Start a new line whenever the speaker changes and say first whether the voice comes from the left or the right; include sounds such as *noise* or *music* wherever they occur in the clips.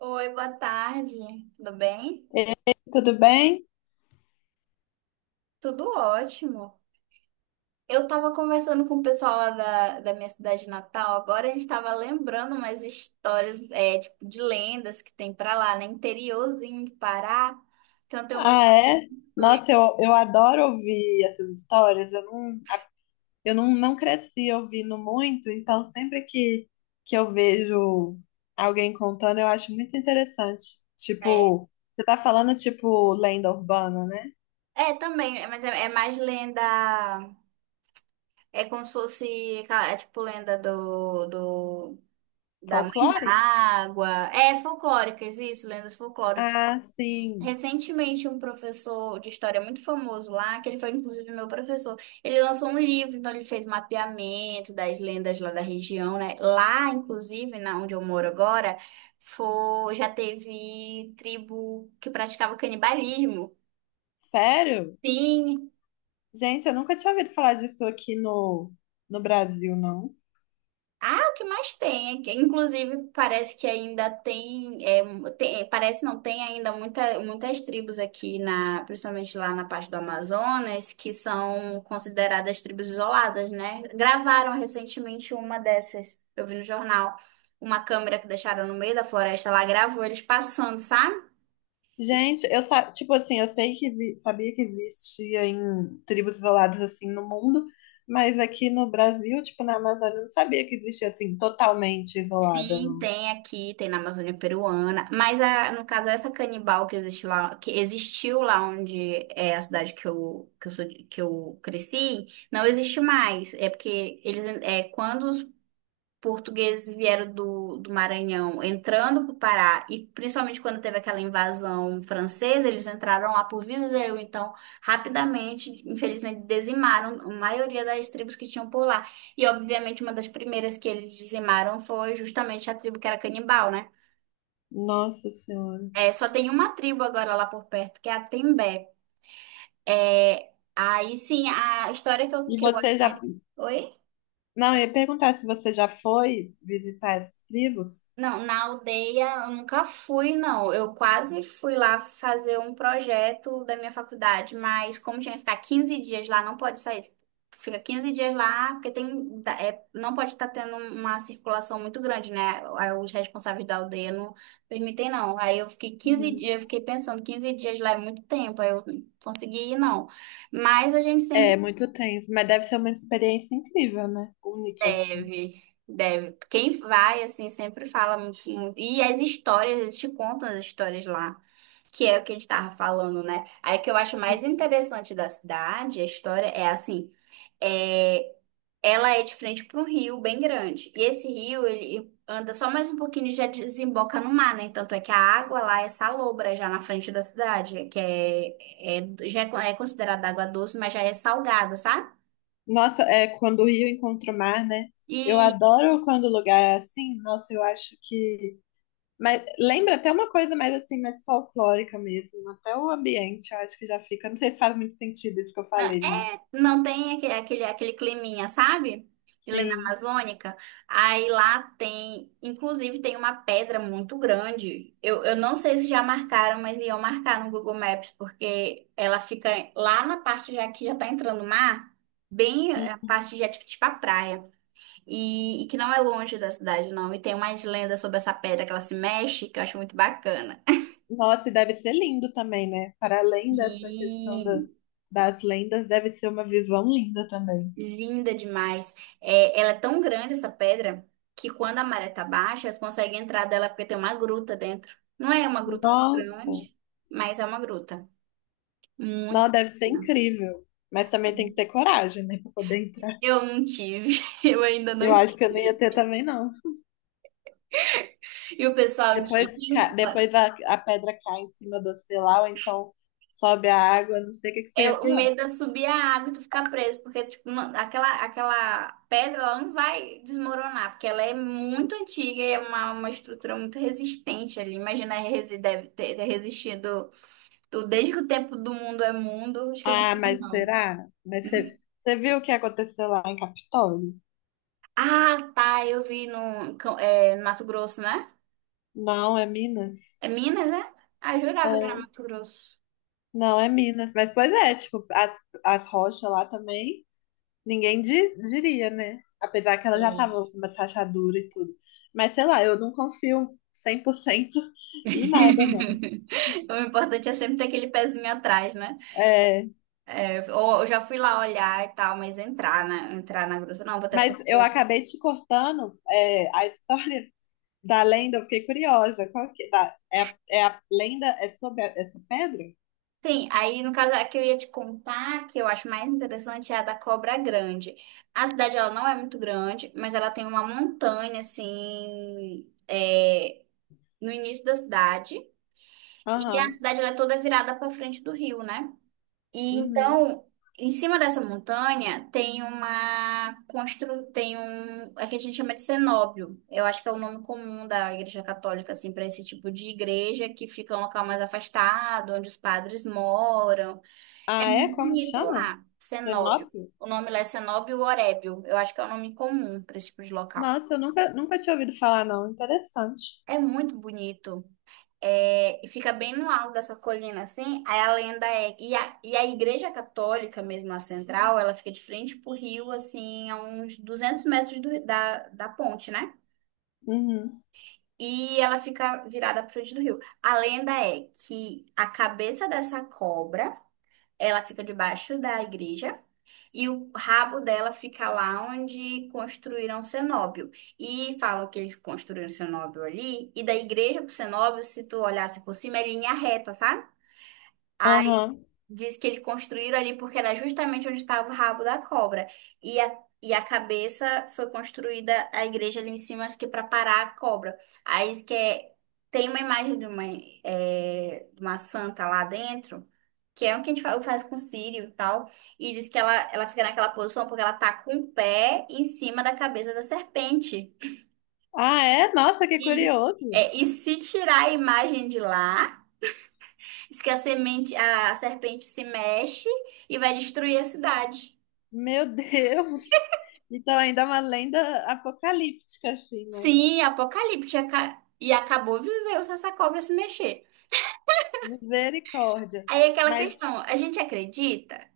right: Oi, boa tarde. Tudo bem?
left: Tudo bem?
right: Tudo ótimo. Eu tava conversando com o pessoal lá da minha cidade natal. Agora a gente tava lembrando umas histórias, é, tipo, de lendas que tem pra lá, né? Interiorzinho de Pará. Então tem uma
left: Ah, é?
right: doida,
left: Nossa, eu adoro ouvir essas histórias. Eu não cresci ouvindo muito, então sempre que eu vejo alguém contando, eu acho muito interessante.
right: né?
left: Tipo, você tá falando tipo lenda urbana, né?
right: É, também, é, mas é mais lenda. É como se fosse, aquela- é, tipo, lenda da mãe da
left: Folclore?
right: água. É, folclóricas, isso, lendas folclóricas.
left: Ah, sim.
right: Recentemente, um professor de história muito famoso lá, que ele foi inclusive meu professor, ele lançou um livro, então ele fez mapeamento das lendas lá da região, né? Lá, inclusive, na onde eu moro agora, foi, já teve tribo que praticava canibalismo.
left: Sério?
right: Sim.
left: Gente, eu nunca tinha ouvido falar disso aqui no Brasil, não.
right: Ah, o que mais tem, é que, inclusive parece que ainda tem, parece não tem ainda muitas tribos aqui na, principalmente lá na parte do Amazonas, que são consideradas tribos isoladas, né? Gravaram recentemente uma dessas, eu vi no jornal, uma câmera que deixaram no meio da floresta, lá gravou eles passando, sabe?
left: Gente, tipo assim, eu sei que sabia que existia em tribos isoladas assim no mundo, mas aqui no Brasil, tipo na Amazônia, eu não sabia que existia assim totalmente isolada,
right: Sim,
left: não.
right: tem aqui, tem na Amazônia Peruana, mas no caso essa canibal que existe lá, que existiu lá onde é a cidade que eu que eu cresci, não existe mais. É porque eles é quando portugueses vieram do Maranhão entrando para o Pará, e principalmente quando teve aquela invasão francesa, eles entraram lá por Viseu, então rapidamente, infelizmente, dizimaram a maioria das tribos que tinham por lá. E obviamente uma das primeiras que eles dizimaram foi justamente a tribo que era canibal, né?
left: Nossa Senhora.
right: É, só tem uma tribo agora lá por perto, que é a Tembé. É, aí sim, a história que eu,
left: E
right: que eu...
left: você já,
right: Oi?
left: não, eu ia perguntar se você já foi visitar essas tribos?
right: Não, na aldeia eu nunca fui, não. Eu quase fui lá fazer um projeto da minha faculdade, mas como tinha que ficar 15 dias lá, não pode sair. Tu fica 15 dias lá, porque tem, não pode estar tendo uma circulação muito grande, né? Aí os responsáveis da aldeia não permitem, não. Aí eu fiquei quinze
left: Uhum.
right: dias, eu fiquei pensando, 15 dias lá é muito tempo, aí eu não consegui ir, não. Mas a gente
left: É,
right: sempre...
left: muito tenso, mas deve ser uma experiência incrível, né? Única assim.
right: Deve, deve. Quem vai, assim, sempre fala muito, muito. E as histórias, eles te contam as histórias lá, que é o que a gente tava falando, né? Aí o que eu acho mais interessante da cidade, a história, é assim, é, ela é de frente para um rio bem grande. E esse rio, ele anda só mais um pouquinho e já desemboca no mar, né? Tanto é que a água lá é salobra, já na frente da cidade, que é, é, já é considerada água doce, mas já é salgada, sabe?
left: Nossa, é quando o rio encontra o mar, né? Eu
right: E
left: adoro quando o lugar é assim. Nossa, eu acho que mas lembra até uma coisa mais assim, mais folclórica mesmo. Até o ambiente, eu acho que já fica. Não sei se faz muito sentido isso que eu
right: Não,
left: falei, mas
right: não tem aquele climinha, sabe? De lenda
left: sim.
right: amazônica. Aí lá tem, inclusive tem uma pedra muito grande. Eu não sei se já marcaram, mas iam marcar no Google Maps, porque ela fica lá na parte já que já tá entrando o mar, bem
left: Hum.
right: a parte já tipo a praia. E que não é longe da cidade, não. E tem umas lendas sobre essa pedra que ela se mexe, que eu acho muito bacana.
left: Nossa, e deve ser lindo também, né? Para além dessa questão da
right: E
left: das lendas, deve ser uma visão linda também.
right: Linda demais. É, ela é tão grande, essa pedra, que quando a maré tá baixa, você consegue entrar dela porque tem uma gruta dentro. Não é uma gruta muito
left: Nossa,
right: grande, mas é uma gruta. Muito
left: não, deve ser
right: bacana.
left: incrível. Mas também tem que ter coragem, né, para poder entrar.
right: Eu não tive, *laughs* eu ainda não
left: Eu acho que eu não ia
right: tive.
left: ter também, não.
right: E o pessoal de
left: Depois,
right: Rincon,
left: depois a pedra cai em cima de você lá, ou então sobe a água, não sei o que que
right: é
left: seria
right: o
left: pior.
right: medo é subir a água e tu ficar preso, porque tipo, aquela pedra ela não vai desmoronar, porque ela é muito antiga e é uma estrutura muito resistente ali. Imagina, deve ter resistido. Do Desde que o tempo do mundo é mundo, acho que não
left: Ah,
right: tinha,
left: mas
right: não.
left: será? Mas
right: Não
left: você
right: sei.
left: você viu o que aconteceu lá em Capitólio?
right: Ah, tá, eu vi no Mato Grosso, né?
left: Não, é Minas.
right: É Minas, né? Ah, eu jurava que era
left: É,
right: Mato Grosso.
left: não, é Minas. Mas, pois é, tipo, as rochas lá também, ninguém diria, né? Apesar que elas já
right: É.
left: estavam com uma rachadura e tudo. Mas, sei lá, eu não confio 100% *laughs* em nada, não.
right: *laughs* O importante é sempre ter aquele pezinho atrás, né?
left: É,
right: É, ou eu já fui lá olhar e tal, mas entrar, né? Entrar na grossa, não, vou até
left: mas eu
right: porque.
left: acabei te cortando, é, a história da lenda, eu fiquei curiosa. Qual que, da, é, a- é a lenda, é sobre essa pedra?
right: Sim, aí no caso a que eu ia te contar, que eu acho mais interessante, é a da Cobra Grande. A cidade ela não é muito grande, mas ela tem uma montanha assim. É, no início da cidade, e a
left: Aham.
right: cidade ela é toda virada para frente do rio, né? E
left: Uhum.
right: então, em cima dessa montanha tem tem um, é que a gente chama de cenóbio. Eu acho que é o nome comum da igreja católica assim para esse tipo de igreja que fica um local mais afastado, onde os padres moram. É
left: Ah, é?
right: muito
left: Como que
right: bonito
left: chama?
right: lá, cenóbio.
left: Cenópio?
right: O nome lá é cenóbio orébio. Eu acho que é o nome comum para esse tipo de local.
left: Nossa, eu nunca tinha ouvido falar, não. Interessante.
right: É muito bonito. É, e fica bem no alto dessa colina, assim. Aí a lenda é... E a igreja católica, mesmo a central, ela fica de frente pro rio, assim, a uns 200 metros do- da, da ponte, né?
left: Uhum.
right: E ela fica virada pra frente do rio. A lenda é que a cabeça dessa cobra, ela fica debaixo da igreja. E o rabo dela fica lá onde construíram o cenóbio. E falam que eles construíram o cenóbio ali. E da igreja pro cenóbio, se tu olhasse por cima, é linha reta, sabe? Aí
left: Aham.
right: diz que eles construíram ali porque era justamente onde estava o rabo da cobra. E a cabeça foi construída a igreja ali em cima, acho que para parar a cobra. Aí diz que é- tem uma imagem de uma santa lá dentro, que é o que a gente faz, com o Sírio e tal. E diz que ela fica naquela posição porque ela tá com o pé em cima da cabeça da serpente.
left: Ah, é? Nossa, que
right: E,
left: curioso.
right: e se tirar a imagem de lá. Diz que a serpente se mexe e vai destruir a cidade.
left: Meu Deus. *laughs* Então ainda é uma lenda apocalíptica, assim, né?
right: Sim, apocalipse. E acabou Viseu se essa cobra se mexer.
left: Misericórdia.
right: Aí é aquela
left: Mas,
right: questão, a gente acredita?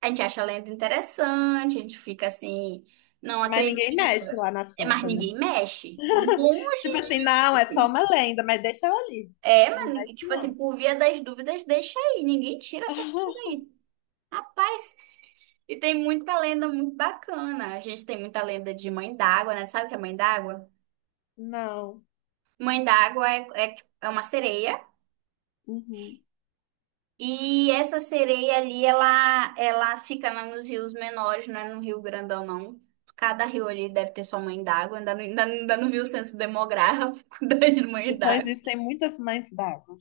right: A gente acha a lenda interessante, a gente fica assim, não
left: mas
right: acredita,
left: ninguém mexe lá na
right: mas
left: Santa, né?
right: ninguém mexe. Bom,
left: Tipo assim, não, é só uma lenda, mas deixa ela ali.
right: é,
left: Não
right: mas
left: mexe,
right: tipo assim,
left: não.
right: por via das dúvidas, deixa aí, ninguém tira essa coisa
left: *laughs*
right: aí. Rapaz, e tem muita lenda muito bacana. A gente tem muita lenda de mãe d'água, né? Sabe o que é mãe d'água?
left: Não.
right: Mãe d'água é, é uma sereia.
left: Uhum.
right: E essa sereia ali, ela fica na- nos rios menores, não é no rio grandão, não. Cada rio ali deve ter sua mãe d'água. Ainda não vi o censo demográfico *laughs* das mães
left: Então
right: d'água.
left: existem muitas mães d'água.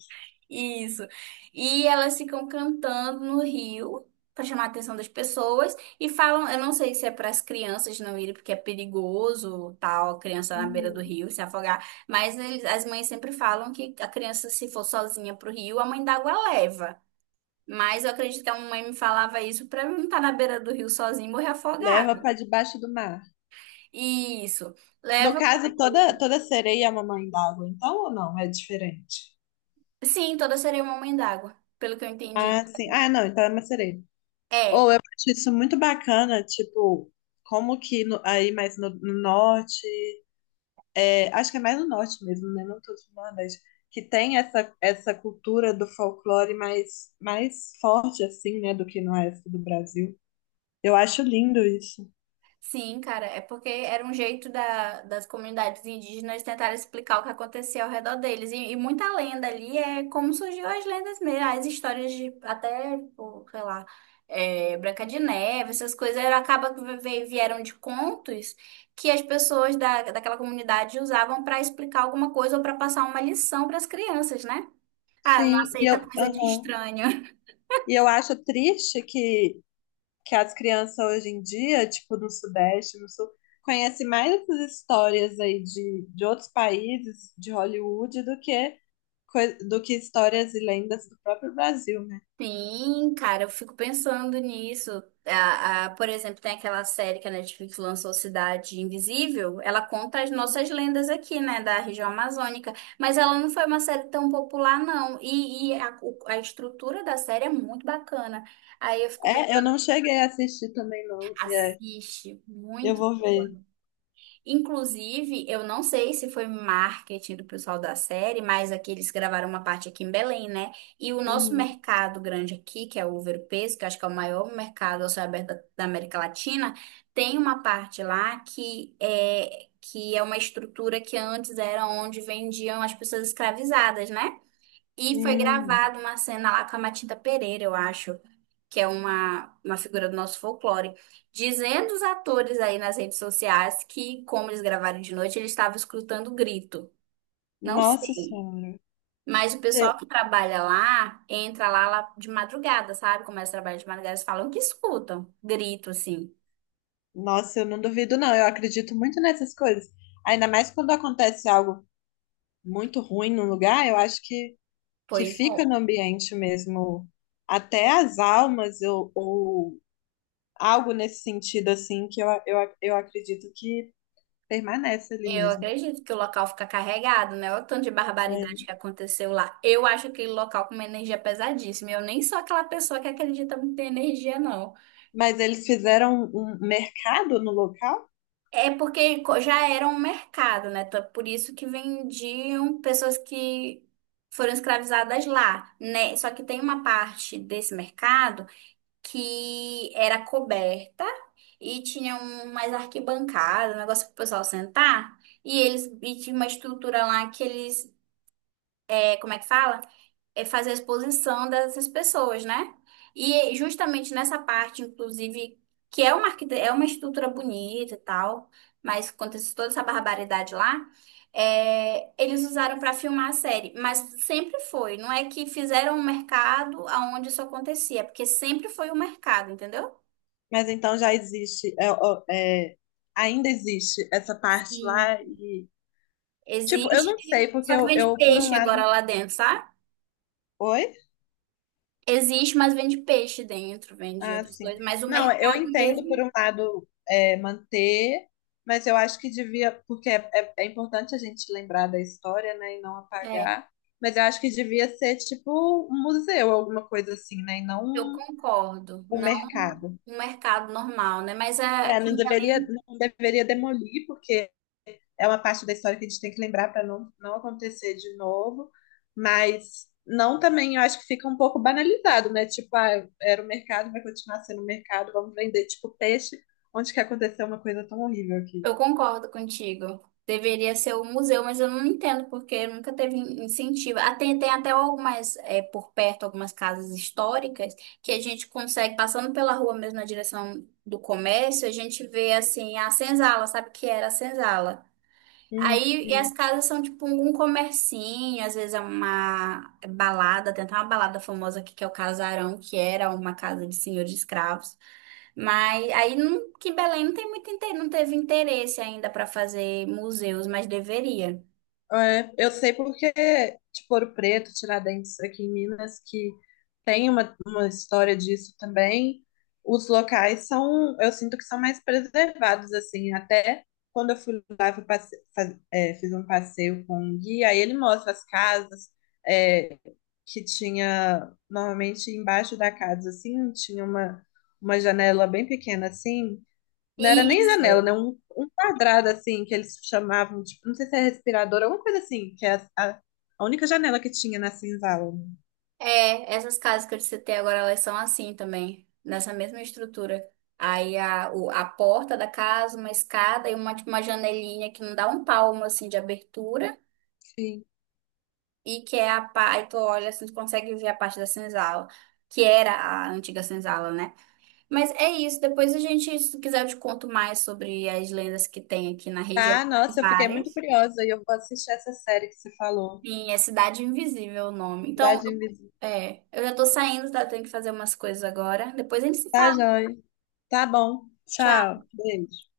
right: Isso. E elas ficam cantando no rio para chamar a atenção das pessoas e falam, eu não sei se é para as crianças não irem porque é perigoso, tal, a criança na beira do
left: Uhum.
right: rio se afogar, mas as mães sempre falam que a criança se for sozinha pro rio, a mãe d'água leva. Mas eu acredito que a mãe me falava isso para não estar na beira do rio sozinha e morrer
left: Leva
right: afogada.
left: para debaixo do mar.
right: Isso.
left: No
right: Leva.
left: caso, toda sereia é uma mãe d'água, então ou não? É diferente.
right: Sim, toda sereia é uma mãe d'água, pelo que eu entendi.
left: Ah, sim. Ah, não, então é uma sereia.
right: É.
left: Acho isso muito bacana, tipo, como que aí mais no norte, é, acho que é mais no norte mesmo, né? Não todo no Nordeste, que tem essa cultura do folclore mais forte, assim, né, do que no resto do Brasil. Eu acho lindo isso.
right: Sim, cara, é porque era um jeito das comunidades indígenas tentarem explicar o que acontecia ao redor deles. E muita lenda ali é como surgiu as lendas mesmo, as histórias de até, pô, sei lá, é, Branca de Neve, essas coisas, era, acaba que vieram de contos que as pessoas da, daquela comunidade usavam para explicar alguma coisa ou para passar uma lição para as crianças, né? Ah, não
left: Sim,
right: aceita coisa de
left: aham.
right: estranho.
left: E eu acho triste que as crianças hoje em dia, tipo no Sudeste, no Sul, conhecem mais essas histórias aí de outros países, de Hollywood, do que do que histórias e lendas do próprio Brasil, né?
right: Sim, cara, eu fico pensando nisso. Por exemplo, tem aquela série que a Netflix lançou, Cidade Invisível. Ela conta as nossas lendas aqui, né, da região amazônica. Mas ela não foi uma série tão popular, não. E a estrutura da série é muito bacana. Aí eu fico
left: É, eu
right: pensando,
left: não cheguei a assistir também, não. É,
right: assiste,
left: eu
right: muito.
left: vou ver.
right: Inclusive, eu não sei se foi marketing do pessoal da série, mas aqui eles gravaram uma parte aqui em Belém, né? E o nosso
left: Hum,
right: mercado grande aqui, que é o Ouro-Peso, que eu acho que é o maior mercado ao céu aberto da América Latina, tem uma parte lá que é uma estrutura que antes era onde vendiam as pessoas escravizadas, né? E foi
left: hum.
right: gravada uma cena lá com a Matilda Pereira, eu acho, que é uma figura do nosso folclore, dizendo os atores aí nas redes sociais que, como eles gravaram de noite, eles estavam escutando grito. Não
left: Nossa
right: sei.
left: Senhora.
right: Mas o
left: Cê-
right: pessoal que trabalha lá entra lá, lá de madrugada, sabe? Começa a trabalhar de madrugada, eles falam que escutam grito, assim.
left: Nossa, eu não duvido, não. Eu acredito muito nessas coisas. Ainda mais quando acontece algo muito ruim num lugar, eu acho que
right: Pois
left: fica
right: é.
left: no ambiente mesmo, até as almas ou algo nesse sentido assim que eu acredito que permanece ali
right: Eu
left: mesmo.
right: acredito que o local fica carregado, né? Olha o tanto de
left: É.
right: barbaridade que aconteceu lá. Eu acho aquele local com uma energia pesadíssima. Eu nem sou aquela pessoa que acredita muito em energia, não.
left: Mas eles fizeram um mercado no local,
right: É porque já era um mercado, né? Então, é por isso que vendiam pessoas que foram escravizadas lá, né? Só que tem uma parte desse mercado que era coberta e tinha um, mais arquibancada, um negócio para o pessoal sentar. E eles e tinha uma estrutura lá que eles é, como é que fala? É fazer a exposição dessas pessoas, né? E justamente nessa parte, inclusive, que é uma, é uma estrutura bonita e tal, mas acontece toda essa barbaridade lá, é, eles usaram para filmar a série. Mas sempre foi, não é que fizeram um mercado aonde isso acontecia, é porque sempre foi o mercado, entendeu?
left: mas então já existe, é, ainda existe essa parte
right: Sim.
left: lá e tipo, eu não sei
right: Existe,
left: porque
right: só que
left: eu,
right: vende
left: eu por um
right: peixe
left: lado,
right: agora lá dentro, sabe?
left: oi.
right: Existe, mas vende peixe dentro, vende
left: Ah,
right: outras
left: sim.
right: coisas, mas o
left: Não, eu
right: mercado
left: entendo por
right: mesmo.
left: um lado é, manter, mas eu acho que devia, porque é importante a gente lembrar da história, né, e não
right: é,
left: apagar, mas eu acho que devia ser tipo um museu, alguma coisa assim, né, e não
right: Eu
left: um,
right: concordo,
left: um
right: não
left: mercado.
right: um mercado normal, né? Mas
left: É,
right: aqui em Belém,
left: não deveria demolir, porque é uma parte da história que a gente tem que lembrar para não acontecer de novo, mas não também, eu acho que fica um pouco banalizado, né? Tipo, ah, era o mercado, vai continuar sendo o mercado, vamos vender tipo peixe, onde que aconteceu uma coisa tão horrível aqui.
right: eu concordo contigo. Deveria ser o museu, mas eu não entendo porque nunca teve incentivo. Ah, tem até algumas, é, por perto, algumas casas históricas que a gente consegue, passando pela rua mesmo na direção do comércio, a gente vê assim a senzala, sabe o que era a senzala? Aí, e as
left: Uhum.
right: casas são tipo um comercinho, às vezes é uma balada, tem até uma balada famosa aqui que é o Casarão, que era uma casa de senhor de escravos. Mas aí não, que Belém não tem muito não teve interesse ainda para fazer museus, mas deveria.
left: É, eu sei porque, tipo, Ouro Preto, Tiradentes, aqui em Minas, que tem uma história disso também, os locais são, eu sinto que são mais preservados, assim, até quando eu fui lá, fui passe- faz- é, fiz um passeio com um guia, aí ele mostra as casas, é, que tinha, normalmente embaixo da casa, assim, tinha uma janela bem pequena, assim, não era nem janela,
right: Isso.
left: né? Um quadrado assim que eles chamavam, tipo, não sei se é respirador, alguma coisa assim, que é a única janela que tinha na senzala.
right: É, essas casas que eu te citei agora, elas são assim também, nessa mesma estrutura. Aí a, o- a porta da casa, uma escada e uma, tipo, uma janelinha que não dá um palmo assim de abertura.
left: Sim.
right: E que é a parte, tu olha assim, tu consegue ver a parte da senzala, que era a antiga senzala, né? Mas é isso, depois a gente, se tu quiser, eu te conto mais sobre as lendas que tem aqui na região,
left: Tá, nossa, eu fiquei muito
right: várias.
left: curiosa e eu vou assistir essa série que você falou.
right: Sim, é Cidade Invisível o nome. Então,
left: Cidade Invisível.
right: é, eu já tô saindo, tá? Tenho que fazer umas coisas agora. Depois a gente se
left: Tá,
right: fala.
left: joia. Tá bom.
right: Tchau.
left: Tchau. Beijo.